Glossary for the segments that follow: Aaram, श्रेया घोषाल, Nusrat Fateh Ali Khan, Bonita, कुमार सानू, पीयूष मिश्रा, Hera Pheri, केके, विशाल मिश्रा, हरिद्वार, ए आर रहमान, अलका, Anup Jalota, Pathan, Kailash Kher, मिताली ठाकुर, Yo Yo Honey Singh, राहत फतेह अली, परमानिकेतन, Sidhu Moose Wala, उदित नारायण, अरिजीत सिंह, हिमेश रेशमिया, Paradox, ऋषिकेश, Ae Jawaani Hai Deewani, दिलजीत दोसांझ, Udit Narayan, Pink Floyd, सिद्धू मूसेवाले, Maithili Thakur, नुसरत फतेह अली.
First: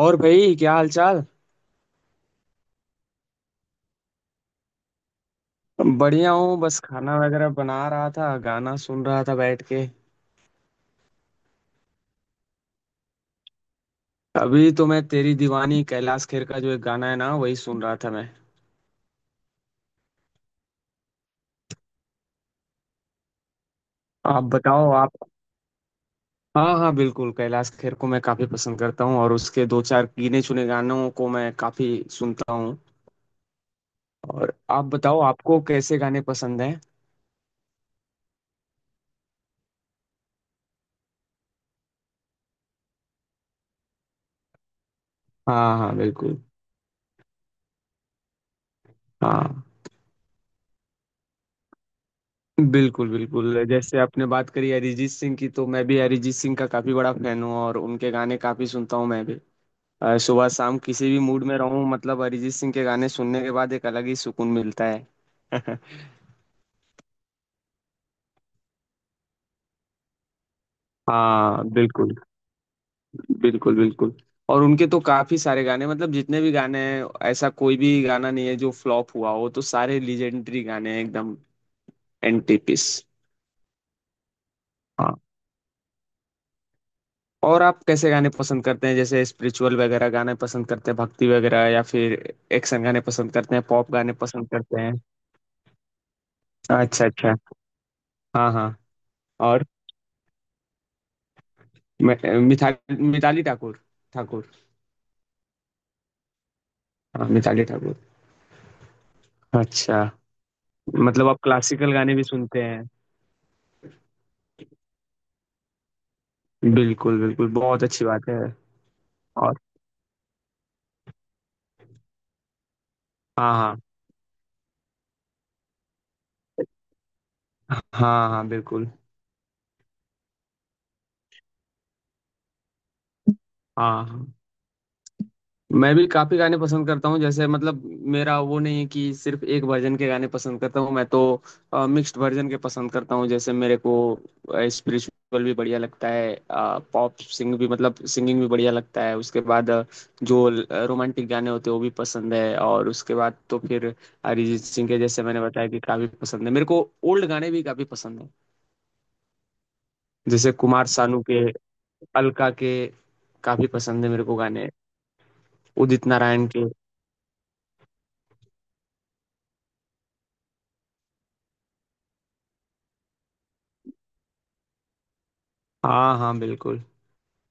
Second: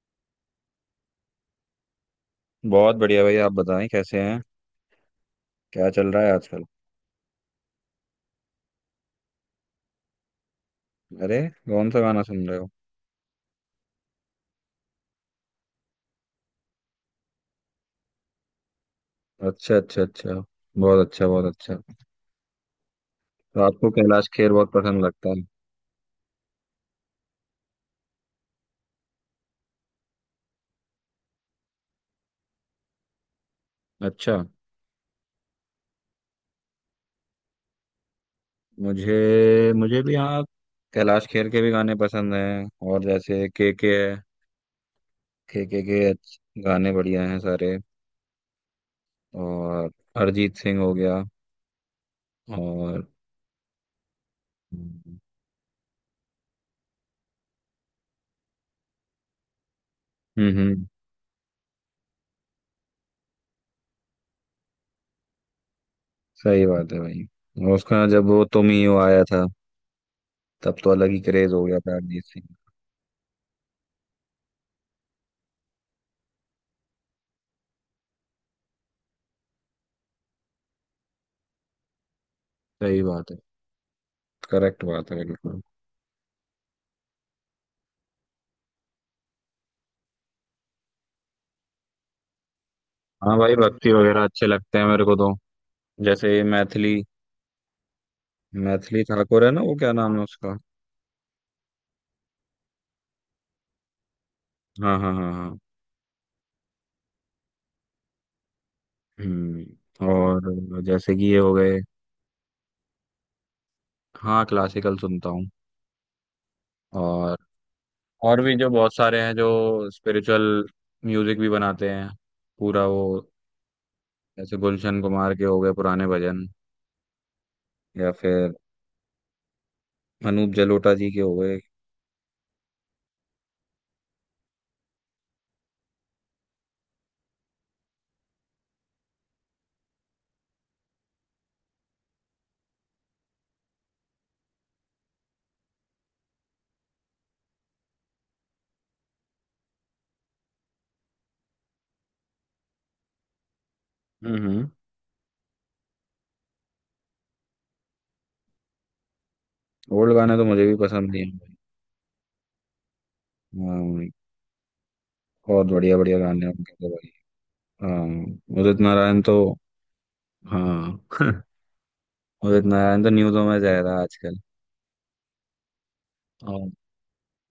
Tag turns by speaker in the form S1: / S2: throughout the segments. S1: और भाई, क्या हाल चाल।
S2: बहुत बढ़िया भाई, आप बताएं कैसे हैं। क्या चल रहा
S1: बढ़िया
S2: है
S1: हूँ,
S2: आजकल।
S1: बस खाना वगैरह बना रहा था, गाना सुन रहा था बैठ के।
S2: अरे, कौन सा गाना सुन रहे हो।
S1: अभी तो मैं तेरी दीवानी, कैलाश खेर का जो एक गाना है ना, वही सुन रहा था मैं।
S2: अच्छा अच्छा अच्छा। बहुत अच्छा, बहुत अच्छा। तो आपको कैलाश
S1: आप
S2: खेर बहुत
S1: बताओ,
S2: पसंद लगता
S1: आप।
S2: है।
S1: हाँ हाँ, बिल्कुल कैलाश खेर को मैं काफी पसंद करता हूँ, और उसके दो चार गिने चुने गानों को मैं काफी सुनता हूँ।
S2: अच्छा।
S1: और आप बताओ, आपको कैसे गाने पसंद हैं?
S2: मुझे मुझे भी हाँ, कैलाश खेर के भी गाने पसंद हैं, और जैसे के है।
S1: हाँ हाँ
S2: के
S1: बिल्कुल।
S2: अच्छे- गाने बढ़िया हैं सारे।
S1: हाँ
S2: और अरिजीत सिंह हो गया। और
S1: बिल्कुल बिल्कुल, जैसे आपने बात करी अरिजीत
S2: हम्म।
S1: सिंह की, तो मैं भी अरिजीत सिंह का काफी बड़ा फैन हूँ और उनके गाने काफी सुनता हूँ मैं भी। सुबह शाम
S2: हम्म,
S1: किसी भी मूड में रहूं, मतलब अरिजीत सिंह के गाने सुनने के बाद एक अलग ही सुकून मिलता है।
S2: सही बात है भाई। और उसका जब वो तुम ही हो आया था, तब तो अलग ही क्रेज
S1: हाँ
S2: हो गया था
S1: बिल्कुल
S2: अरिजीत सिंह।
S1: बिल्कुल बिल्कुल, और उनके तो काफी सारे गाने, मतलब जितने भी गाने हैं, ऐसा कोई भी गाना नहीं है जो फ्लॉप हुआ हो, तो सारे लीजेंडरी गाने हैं एकदम एंटीपीस।
S2: सही बात है। करेक्ट बात है
S1: हाँ।
S2: बिल्कुल।
S1: और आप कैसे गाने पसंद करते हैं? जैसे स्पिरिचुअल वगैरह गाने पसंद करते हैं, भक्ति वगैरह, या फिर एक्शन गाने पसंद
S2: हाँ भाई,
S1: करते हैं, पॉप
S2: भक्ति
S1: गाने
S2: वगैरह अच्छे
S1: पसंद
S2: लगते
S1: करते
S2: हैं
S1: हैं?
S2: मेरे को तो। जैसे ये मैथिली।
S1: अच्छा अच्छा, हाँ हाँ,
S2: मैथिली ठाकुर है ना,
S1: और
S2: वो क्या नाम है उसका।
S1: मि- मिथा मिताली ठाकुर ठाकुर
S2: हाँ हाँ हाँ हाँ।
S1: हाँ, मिताली ठाकुर। अच्छा,
S2: हम्म, और जैसे कि
S1: मतलब
S2: ये
S1: आप
S2: हो गए।
S1: क्लासिकल गाने भी सुनते हैं?
S2: हाँ, क्लासिकल सुनता हूँ।
S1: बिल्कुल
S2: और
S1: बिल्कुल, बहुत अच्छी बात है।
S2: और भी जो बहुत सारे हैं जो
S1: और,
S2: स्पिरिचुअल म्यूजिक भी बनाते हैं पूरा वो।
S1: हाँ हाँ
S2: जैसे गुलशन कुमार के हो गए पुराने भजन। या
S1: हाँ हाँ,
S2: फिर
S1: बिल्कुल।
S2: अनूप जलोटा जी के हो गए।
S1: हाँ हाँ। मैं भी काफी गाने पसंद करता हूँ, जैसे मतलब मेरा वो नहीं है कि सिर्फ एक वर्जन के गाने पसंद करता हूँ। मैं तो मिक्स्ड वर्जन के पसंद करता हूँ, जैसे मेरे को स्पिरिचुअल भी बढ़िया लगता है, पॉप सिंग भी, मतलब सिंगिंग भी बढ़िया लगता है। उसके बाद जो रोमांटिक गाने होते हैं वो भी पसंद है, और उसके बाद तो फिर अरिजीत
S2: हम्म।
S1: सिंह के, जैसे मैंने बताया, कि काफी पसंद है मेरे को। ओल्ड गाने भी काफी पसंद है,
S2: ओल्ड गाने तो
S1: जैसे
S2: मुझे भी
S1: कुमार
S2: पसंद
S1: सानू
S2: नहीं
S1: के,
S2: है।
S1: अलका के, काफी पसंद
S2: हाँ,
S1: है मेरे को गाने।
S2: बहुत बढ़िया
S1: उदित
S2: बढ़िया गाने
S1: नारायण
S2: हैं
S1: के,
S2: उनके तो। हाँ, उदित नारायण तो, हाँ उदित नारायण तो न्यूज़ों में जा रहा है आजकल।
S1: हाँ हाँ
S2: और
S1: बिल्कुल।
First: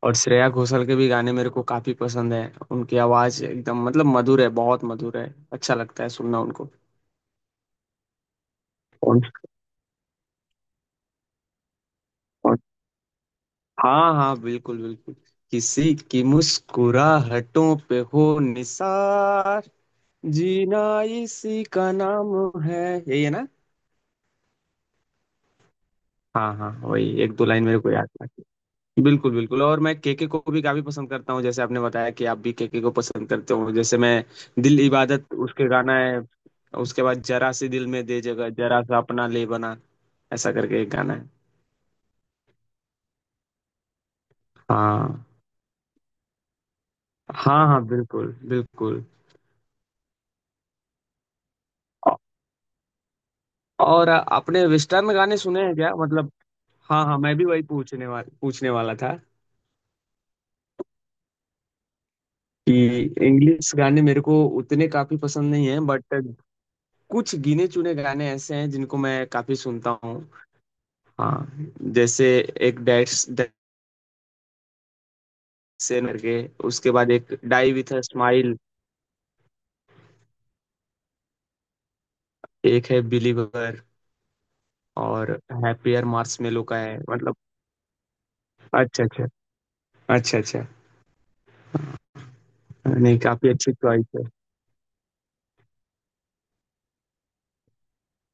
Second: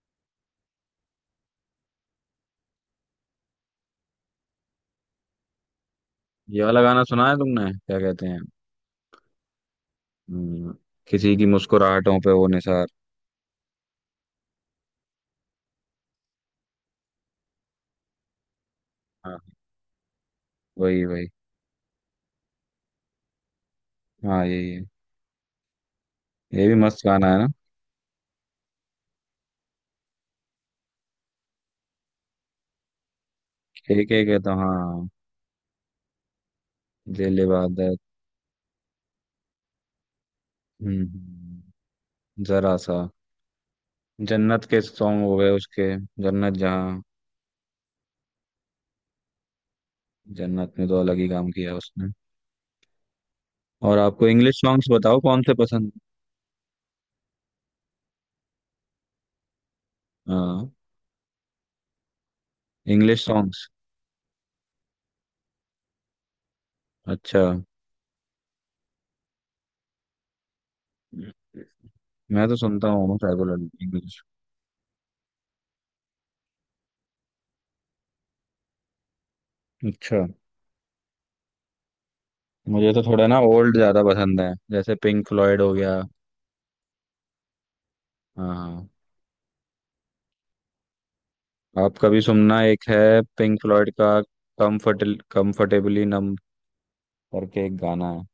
S1: और श्रेया घोषाल के भी गाने मेरे को काफी पसंद है। उनकी आवाज एकदम, मतलब मधुर है, बहुत मधुर है। अच्छा लगता है सुनना
S2: ये
S1: उनको।
S2: वाला गाना सुना है तुमने, क्या कहते हैं।
S1: कौन
S2: हम्म, किसी की मुस्कुराहटों पे वो
S1: कौन?
S2: निसार।
S1: हाँ हाँ बिल्कुल बिल्कुल, किसी की मुस्कुराहटों पे हो
S2: हाँ,
S1: निसार, जीना
S2: वही वही।
S1: इसी का नाम है, यही है ना?
S2: हाँ, यही है।
S1: हाँ
S2: ये
S1: हाँ,
S2: भी मस्त
S1: वही
S2: गाना
S1: एक
S2: है
S1: दो
S2: ना।
S1: लाइन मेरे को याद है। बिल्कुल बिल्कुल, और मैं केके को भी काफी पसंद करता हूँ, जैसे आपने बताया कि आप भी केके को पसंद करते हो, जैसे
S2: एक
S1: मैं।
S2: एक है तो
S1: दिल
S2: हाँ,
S1: इबादत उसके गाना है, उसके बाद
S2: दिल
S1: जरा सी दिल
S2: इबादत।
S1: में दे जगह, जरा सा अपना ले बना, ऐसा करके एक
S2: हम्म
S1: गाना है।
S2: हम्म, जरा सा। जन्नत के सॉन्ग
S1: हाँ
S2: हो गए उसके। जन्नत जहाँ।
S1: हाँ हाँ बिल्कुल बिल्कुल।
S2: जन्नत में तो अलग ही काम किया उसने।
S1: औ-
S2: और
S1: और
S2: आपको इंग्लिश
S1: आपने
S2: सॉन्ग्स
S1: वेस्टर्न
S2: बताओ
S1: गाने
S2: कौन से
S1: सुने हैं
S2: पसंद।
S1: क्या, मतलब? हाँ हाँ, मैं भी वही पूछने वाला था,
S2: हाँ,
S1: कि
S2: इंग्लिश सॉन्ग्स।
S1: इंग्लिश गाने मेरे को उतने काफी पसंद नहीं है, बट कुछ
S2: अच्छा,
S1: गिने चुने गाने ऐसे हैं जिनको मैं काफी सुनता हूँ। हाँ, जैसे
S2: मैं तो
S1: एक
S2: सुनता हूँ
S1: डैश
S2: रेगुलर इंग्लिश।
S1: डैशन करके, उसके बाद एक डाई विथ अ स्माइल,
S2: अच्छा,
S1: एक
S2: मुझे तो
S1: है
S2: थोड़ा ना ओल्ड
S1: बिलीवर,
S2: ज्यादा पसंद है, जैसे पिंक
S1: और
S2: फ्लॉयड हो गया।
S1: हैप्पियर मार्शमेलो का है, मतलब।
S2: हाँ,
S1: अच्छा अच्छा, अच्छा अच्छा,
S2: आप कभी सुनना एक
S1: नहीं
S2: है
S1: काफी
S2: पिंक
S1: अच्छी
S2: फ्लॉयड
S1: चॉइस
S2: का,
S1: है।
S2: कम्फर्ट, कंफर्टेबली नम करके एक गाना है।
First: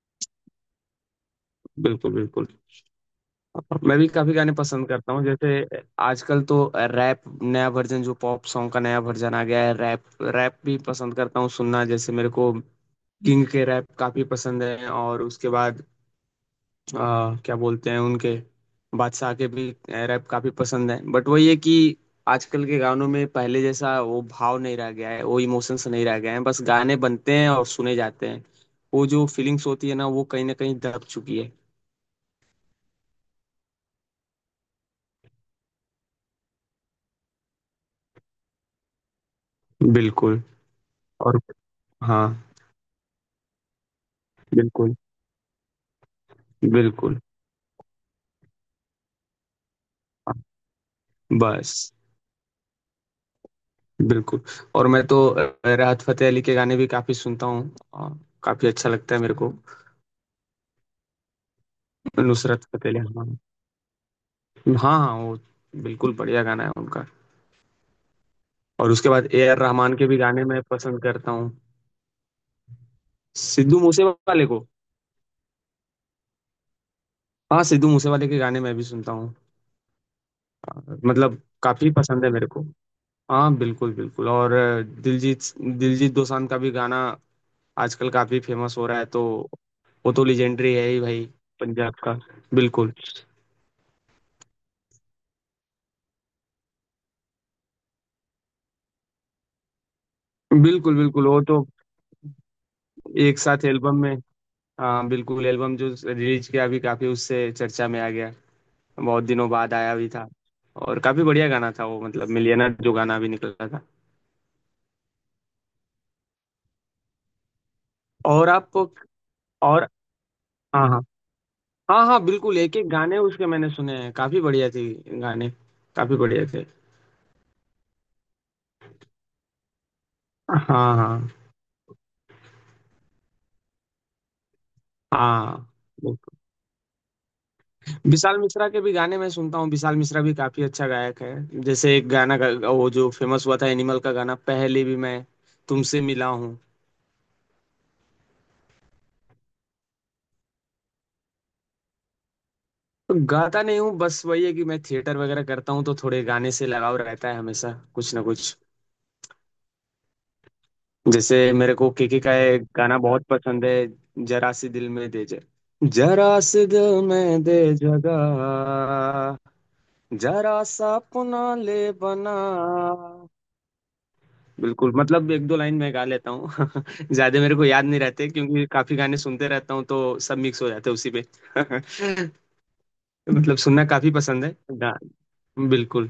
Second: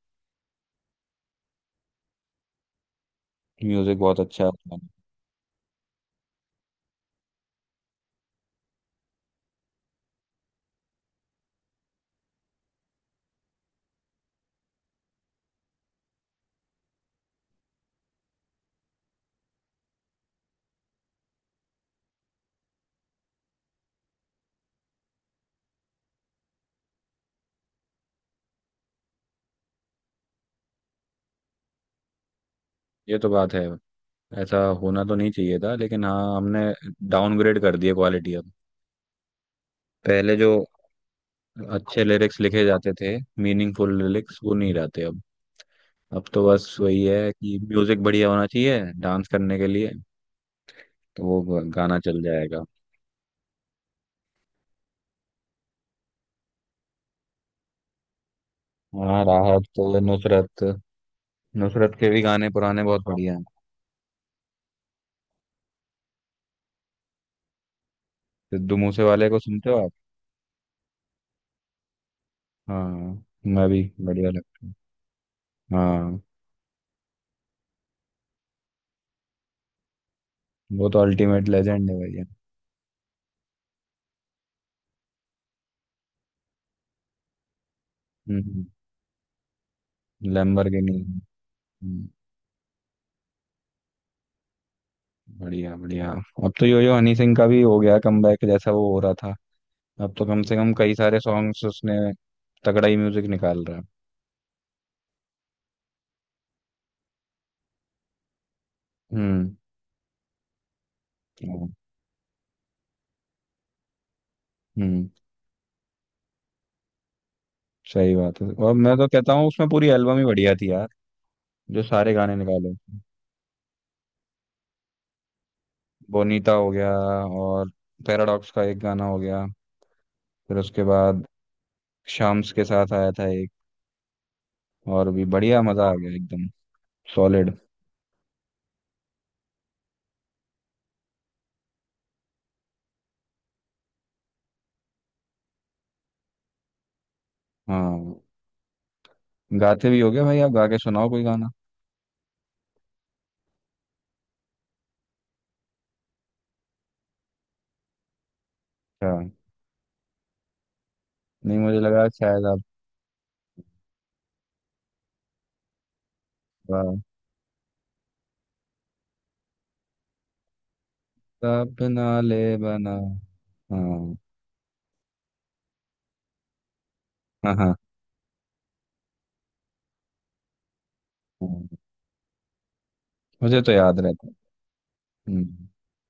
S1: बिल्कुल बिल्कुल।
S2: म्यूजिक
S1: मैं भी
S2: बहुत
S1: काफी
S2: अच्छा है
S1: गाने
S2: उसका।
S1: पसंद करता हूँ, जैसे आजकल तो रैप, नया वर्जन, जो पॉप सॉन्ग का नया वर्जन आ गया है, रैप। रैप भी पसंद करता हूँ सुनना, जैसे मेरे को किंग के रैप काफी पसंद है, और उसके बाद क्या बोलते हैं उनके, बादशाह के भी रैप काफी पसंद है, बट वही है कि आजकल के गानों में पहले जैसा वो भाव नहीं रह गया है, वो इमोशंस नहीं रह गए हैं, बस गाने बनते हैं और सुने जाते हैं। वो जो फीलिंग्स होती है ना, वो कहीं ना कहीं दब चुकी है।
S2: ये तो बात है। ऐसा होना तो नहीं चाहिए था, लेकिन हाँ, हमने डाउनग्रेड कर दिया क्वालिटी अब। पहले
S1: बिल्कुल।
S2: जो
S1: और
S2: अच्छे
S1: हाँ
S2: लिरिक्स लिखे जाते थे, मीनिंगफुल लिरिक्स, वो नहीं
S1: बिल्कुल
S2: रहते अब। अब तो बस वही
S1: बिल्कुल,
S2: है कि म्यूजिक बढ़िया होना चाहिए डांस करने के लिए, तो वो
S1: बस
S2: गाना चल जाएगा।
S1: बिल्कुल। और मैं तो राहत फतेह अली के गाने भी काफी सुनता हूँ। काफी अच्छा लगता है
S2: हाँ,
S1: मेरे को।
S2: राहत तो, नुसरत, नुसरत के भी गाने
S1: नुसरत
S2: पुराने
S1: फतेह अली,
S2: बहुत हाँ
S1: हाँ
S2: बढ़िया हैं।
S1: हाँ हाँ, वो बिल्कुल बढ़िया गाना है उनका।
S2: सिद्धू
S1: और
S2: मूसे
S1: उसके बाद
S2: वाले को
S1: ए आर
S2: सुनते हो आप।
S1: रहमान के भी गाने मैं पसंद करता हूँ।
S2: हाँ, मैं
S1: सिद्धू
S2: भी बढ़िया
S1: मूसेवाले को,
S2: लगता है। हाँ।
S1: हाँ सिद्धू मूसेवाले के गाने मैं भी सुनता हूँ,
S2: वो तो
S1: मतलब
S2: अल्टीमेट लेजेंड
S1: काफी
S2: है भैया।
S1: पसंद है मेरे को। हाँ बिल्कुल बिल्कुल, और दिलजीत दिलजीत दोसांझ का भी गाना आजकल काफी
S2: हम्म,
S1: फेमस हो रहा है, तो वो तो लेजेंडरी है
S2: लैम्बोर्गिनी।
S1: ही भाई, पंजाब
S2: हम्म,
S1: का। बिल्कुल
S2: बढ़िया बढ़िया। अब तो यो यो हनी सिंह का भी हो गया कमबैक, जैसा वो हो रहा था। अब तो कम से कम कई
S1: बिल्कुल
S2: सारे
S1: बिल्कुल, वो तो
S2: सॉन्ग्स उसने तगड़ा ही म्यूजिक
S1: एक साथ
S2: निकाल रहा है।
S1: एल्बम में। हाँ बिल्कुल, एल्बम जो रिलीज किया अभी, काफी उससे चर्चा में आ गया, बहुत दिनों
S2: हम्म।
S1: बाद आया भी था, और काफी बढ़िया
S2: हाँ,
S1: गाना था वो, मतलब मिलियनर जो गाना भी निकला था।
S2: हम्म, सही बात है।
S1: और
S2: और
S1: आपको,
S2: मैं तो कहता हूँ उसमें
S1: और
S2: पूरी एल्बम ही बढ़िया थी यार,
S1: हाँ हाँ
S2: जो
S1: हाँ
S2: सारे
S1: हाँ,
S2: गाने
S1: बिल्कुल
S2: निकाले।
S1: एक एक गाने उसके मैंने सुने हैं, काफी बढ़िया थे गाने, काफी बढ़िया
S2: बोनीता
S1: थे।
S2: हो गया, और पैराडॉक्स का एक गाना हो गया, फिर उसके
S1: हाँ
S2: बाद
S1: हाँ
S2: शाम्स के साथ आया था एक और भी,
S1: हाँ
S2: बढ़िया मजा आ गया
S1: बिल्कुल।
S2: एकदम। सॉलिड।
S1: विशाल मिश्रा के भी गाने मैं सुनता हूँ, विशाल मिश्रा भी काफी अच्छा गायक है। जैसे एक गाना वो जो फेमस हुआ था एनिमल का गाना, पहले भी, मैं तुमसे मिला हूँ।
S2: हाँ, गाते भी हो गया भाई, आप गा के सुनाओ कोई गाना।
S1: गाता नहीं हूँ, बस वही है कि मैं थिएटर वगैरह करता हूँ, तो थोड़े गाने से लगाव रहता है हमेशा, कुछ ना कुछ।
S2: अच्छा,
S1: जैसे
S2: नहीं
S1: मेरे
S2: मुझे
S1: को
S2: लगा
S1: केके का
S2: शायद
S1: ये
S2: आप
S1: गाना बहुत पसंद है, जरा सी दिल में दे जगह, जरा सी
S2: गा-।
S1: दिल में दे जगह, जरा सा अपना ले
S2: अपना
S1: बना।
S2: ले, बना। हाँ
S1: बिल्कुल, मतलब एक दो लाइन मैं गा लेता हूँ। ज्यादा
S2: हाँ
S1: मेरे को
S2: हाँ
S1: याद नहीं रहते, क्योंकि काफी गाने सुनते रहता हूँ, तो सब मिक्स हो जाते हैं उसी में।
S2: हाँ।
S1: मतलब
S2: मुझे तो
S1: सुनना
S2: याद
S1: काफी
S2: रहता है।
S1: पसंद है,
S2: हम्म।
S1: बिल्कुल।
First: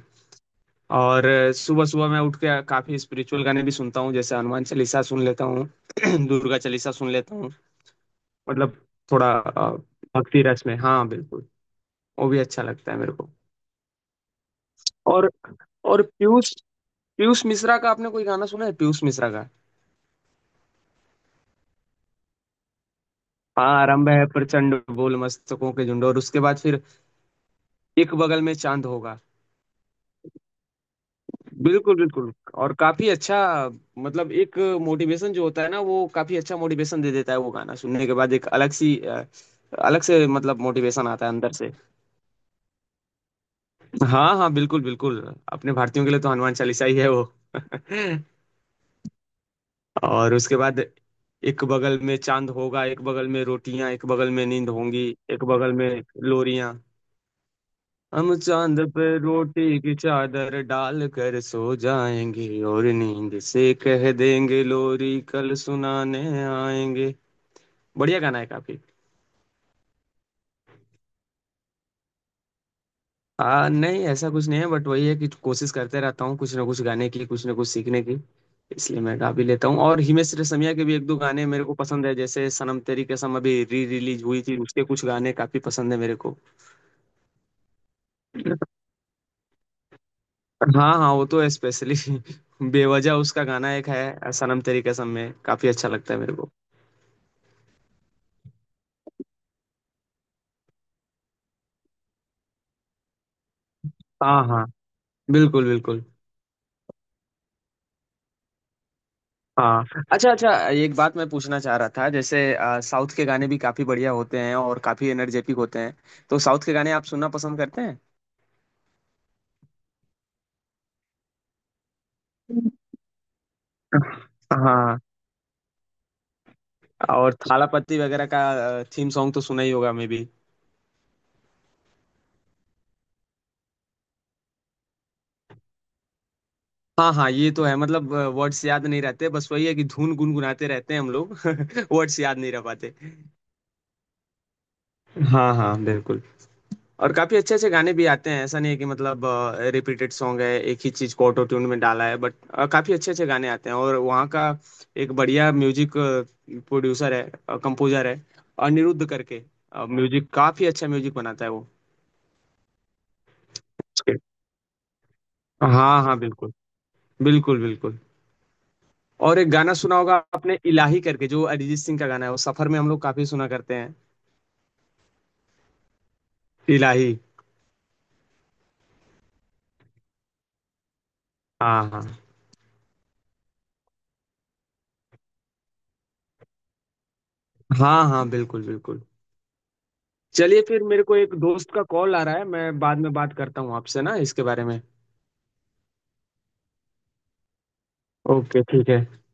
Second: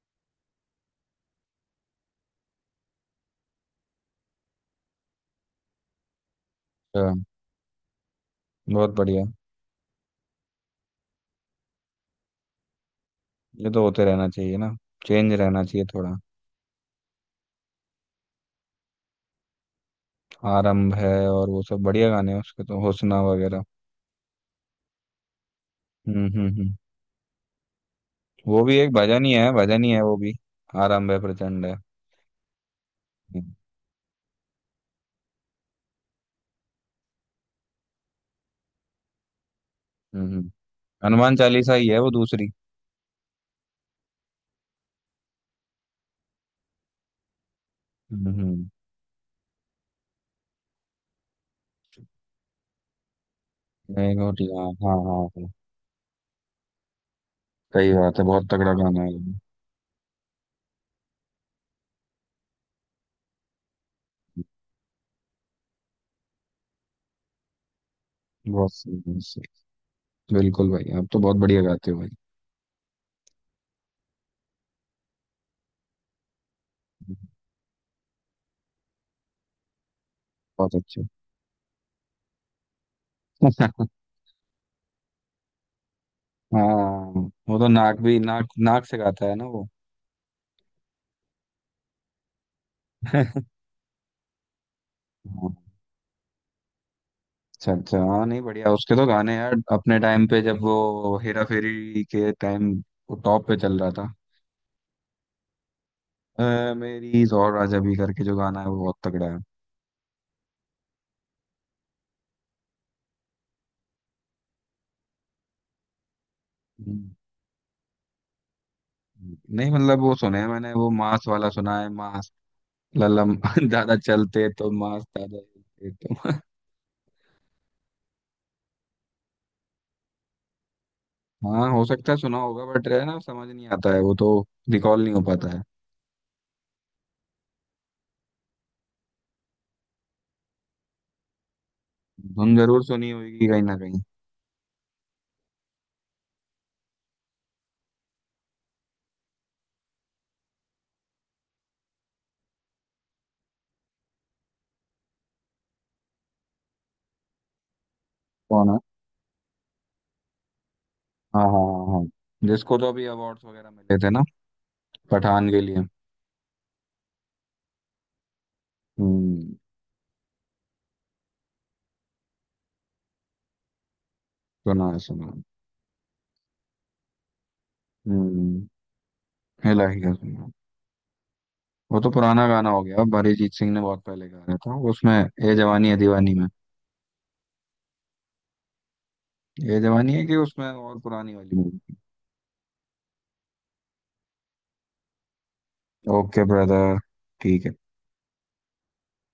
S1: और सुबह सुबह मैं उठ के काफी स्पिरिचुअल गाने भी सुनता हूँ, जैसे हनुमान चालीसा सुन लेता हूँ, दुर्गा चालीसा सुन
S2: अच्छा,
S1: लेता हूँ, मतलब
S2: बहुत बढ़िया।
S1: थोड़ा भक्ति रस में, हाँ बिल्कुल, वो भी अच्छा लगता है मेरे को।
S2: ये तो होते रहना चाहिए ना,
S1: और
S2: चेंज रहना चाहिए
S1: और
S2: थोड़ा।
S1: पीयूष पीयूष मिश्रा का आपने कोई गाना सुना है? पीयूष मिश्रा का।
S2: आरंभ है, और वो सब बढ़िया गाने हैं उसके, तो हुस्ना वगैरह।
S1: हाँ, आरंभ है प्रचंड बोल, मस्तकों के झुंड, और उसके बाद
S2: हम्म।
S1: फिर एक बगल में
S2: वो भी
S1: चांद
S2: एक
S1: होगा।
S2: भजन ही है, भजन ही है वो भी। आरंभ है प्रचंड है।
S1: बिल्कुल बिल्कुल, और काफी अच्छा,
S2: हम्म।
S1: मतलब एक मोटिवेशन जो होता है ना, वो काफी अच्छा मोटिवेशन दे देता है। वो गाना सुनने के बाद एक अलग सी अलग से,
S2: हम्म।
S1: मतलब मोटिवेशन आता है
S2: हनुमान
S1: अंदर से।
S2: चालीसा ही है वो दूसरी।
S1: हाँ हाँ बिल्कुल बिल्कुल, अपने भारतीयों के लिए तो हनुमान चालीसा ही है वो।
S2: हम्म,
S1: और उसके बाद, एक बगल में चांद होगा, एक बगल में रोटियां, एक
S2: एक
S1: बगल
S2: और
S1: में
S2: हाँ
S1: नींद
S2: हाँ
S1: होंगी,
S2: हाँ
S1: एक
S2: हाँ।
S1: बगल में लोरियां,
S2: सही बात है,
S1: हम
S2: बहुत तगड़ा
S1: चांद
S2: गाना
S1: पे
S2: है ये।
S1: रोटी की चादर डाल कर सो जाएंगे, और नींद से कह देंगे लोरी कल सुनाने आएंगे। बढ़िया गाना है
S2: बहुत
S1: काफी।
S2: सही, बहुत सही। बिल्कुल भाई, आप तो बहुत बढ़िया गाते हो भाई।
S1: नहीं ऐसा कुछ नहीं है, बट वही है कि कोशिश करते रहता हूँ कुछ ना कुछ गाने की, कुछ ना कुछ सीखने की, इसलिए मैं गा भी लेता हूँ। और हिमेश रेशमिया
S2: बहुत
S1: के भी
S2: अच्छे
S1: एक दो गाने मेरे को पसंद है, जैसे सनम तेरी कसम अभी री रिलीज हुई थी, उसके कुछ गाने काफी पसंद है मेरे को।
S2: हाँ, वो तो नाक भी, नाक नाक से गाता है ना वो।
S1: हाँ हाँ, वो तो स्पेशली बेवजह उसका गाना एक है सनम तेरी कसम में,
S2: हाँ,
S1: काफी अच्छा लगता है मेरे को।
S2: अच्छा अच्छा। हाँ, नहीं बढ़िया उसके तो गाने यार अपने टाइम पे, जब वो हेरा फेरी के टाइम वो टॉप पे चल रहा था।
S1: हाँ हाँ बिल्कुल बिल्कुल
S2: मेरी और राजा भी करके जो गाना है वो बहुत तगड़ा है।
S1: हाँ। अच्छा अच्छा, एक बात मैं पूछना चाह रहा था, जैसे साउथ के गाने भी काफी बढ़िया होते हैं और काफी एनर्जेटिक होते हैं, तो साउथ के गाने
S2: हम्म,
S1: आप सुनना पसंद करते हैं?
S2: नहीं मतलब वो सुने हैं मैंने, वो मांस वाला सुना है। मांस ललम ज्यादा चलते तो
S1: हाँ,
S2: मांस, ज्यादा हिलते तो।
S1: और थालापति वगैरह का थीम सॉन्ग तो सुना ही होगा मे भी।
S2: हाँ, हो सकता है सुना होगा, बट है ना, समझ नहीं आता है वो तो। रिकॉल नहीं हो पाता है।
S1: हाँ हाँ, ये तो है, मतलब वर्ड्स याद नहीं रहते, बस वही है कि धुन गुनगुनाते रहते हैं हम लोग। वर्ड्स याद नहीं
S2: धुन
S1: रह
S2: जरूर
S1: पाते।
S2: सुनी होगी कहीं ना कहीं।
S1: हाँ हाँ बिल्कुल, और काफी अच्छे अच्छे गाने भी आते हैं, ऐसा नहीं है कि मतलब रिपीटेड सॉन्ग है, एक ही चीज को ऑटो ट्यून में डाला है, बट काफी अच्छे अच्छे गाने आते हैं, और वहाँ का एक बढ़िया म्यूजिक प्रोड्यूसर है, कंपोजर है,
S2: कौन है।
S1: अनिरुद्ध करके। म्यूजिक, काफी अच्छा म्यूजिक
S2: हाँ
S1: बनाता है
S2: हाँ
S1: वो।
S2: हाँ हाँ। जिसको तो अभी अवार्ड्स वगैरह मिले थे ना, पठान के लिए।
S1: हाँ हाँ बिल्कुल बिल्कुल, बिल्कुल। और एक
S2: हम्म।
S1: गाना सुना होगा आपने इलाही करके, जो अरिजीत सिंह का गाना है, वो सफर में हम लोग काफ़ी सुना करते हैं,
S2: सुना है, सुना है।
S1: इलाही।
S2: हम्म, इलाही का सुना है।
S1: हाँ,
S2: वो तो
S1: हाँ।
S2: पुराना गाना हो गया अब, अरिजीत सिंह ने बहुत पहले गाया था उसमें, ए जवानी है दीवानी में।
S1: हाँ, हाँ, बिल्कुल, बिल्कुल।
S2: ए जवानी है कि
S1: चलिए
S2: उसमें,
S1: फिर,
S2: और
S1: मेरे को एक
S2: पुरानी वाली
S1: दोस्त का
S2: मूवी।
S1: कॉल आ रहा है, मैं बाद में बात करता हूँ आपसे ना इसके बारे में।
S2: ओके ब्रदर, ठीक है।
S1: ओके, ठीक है।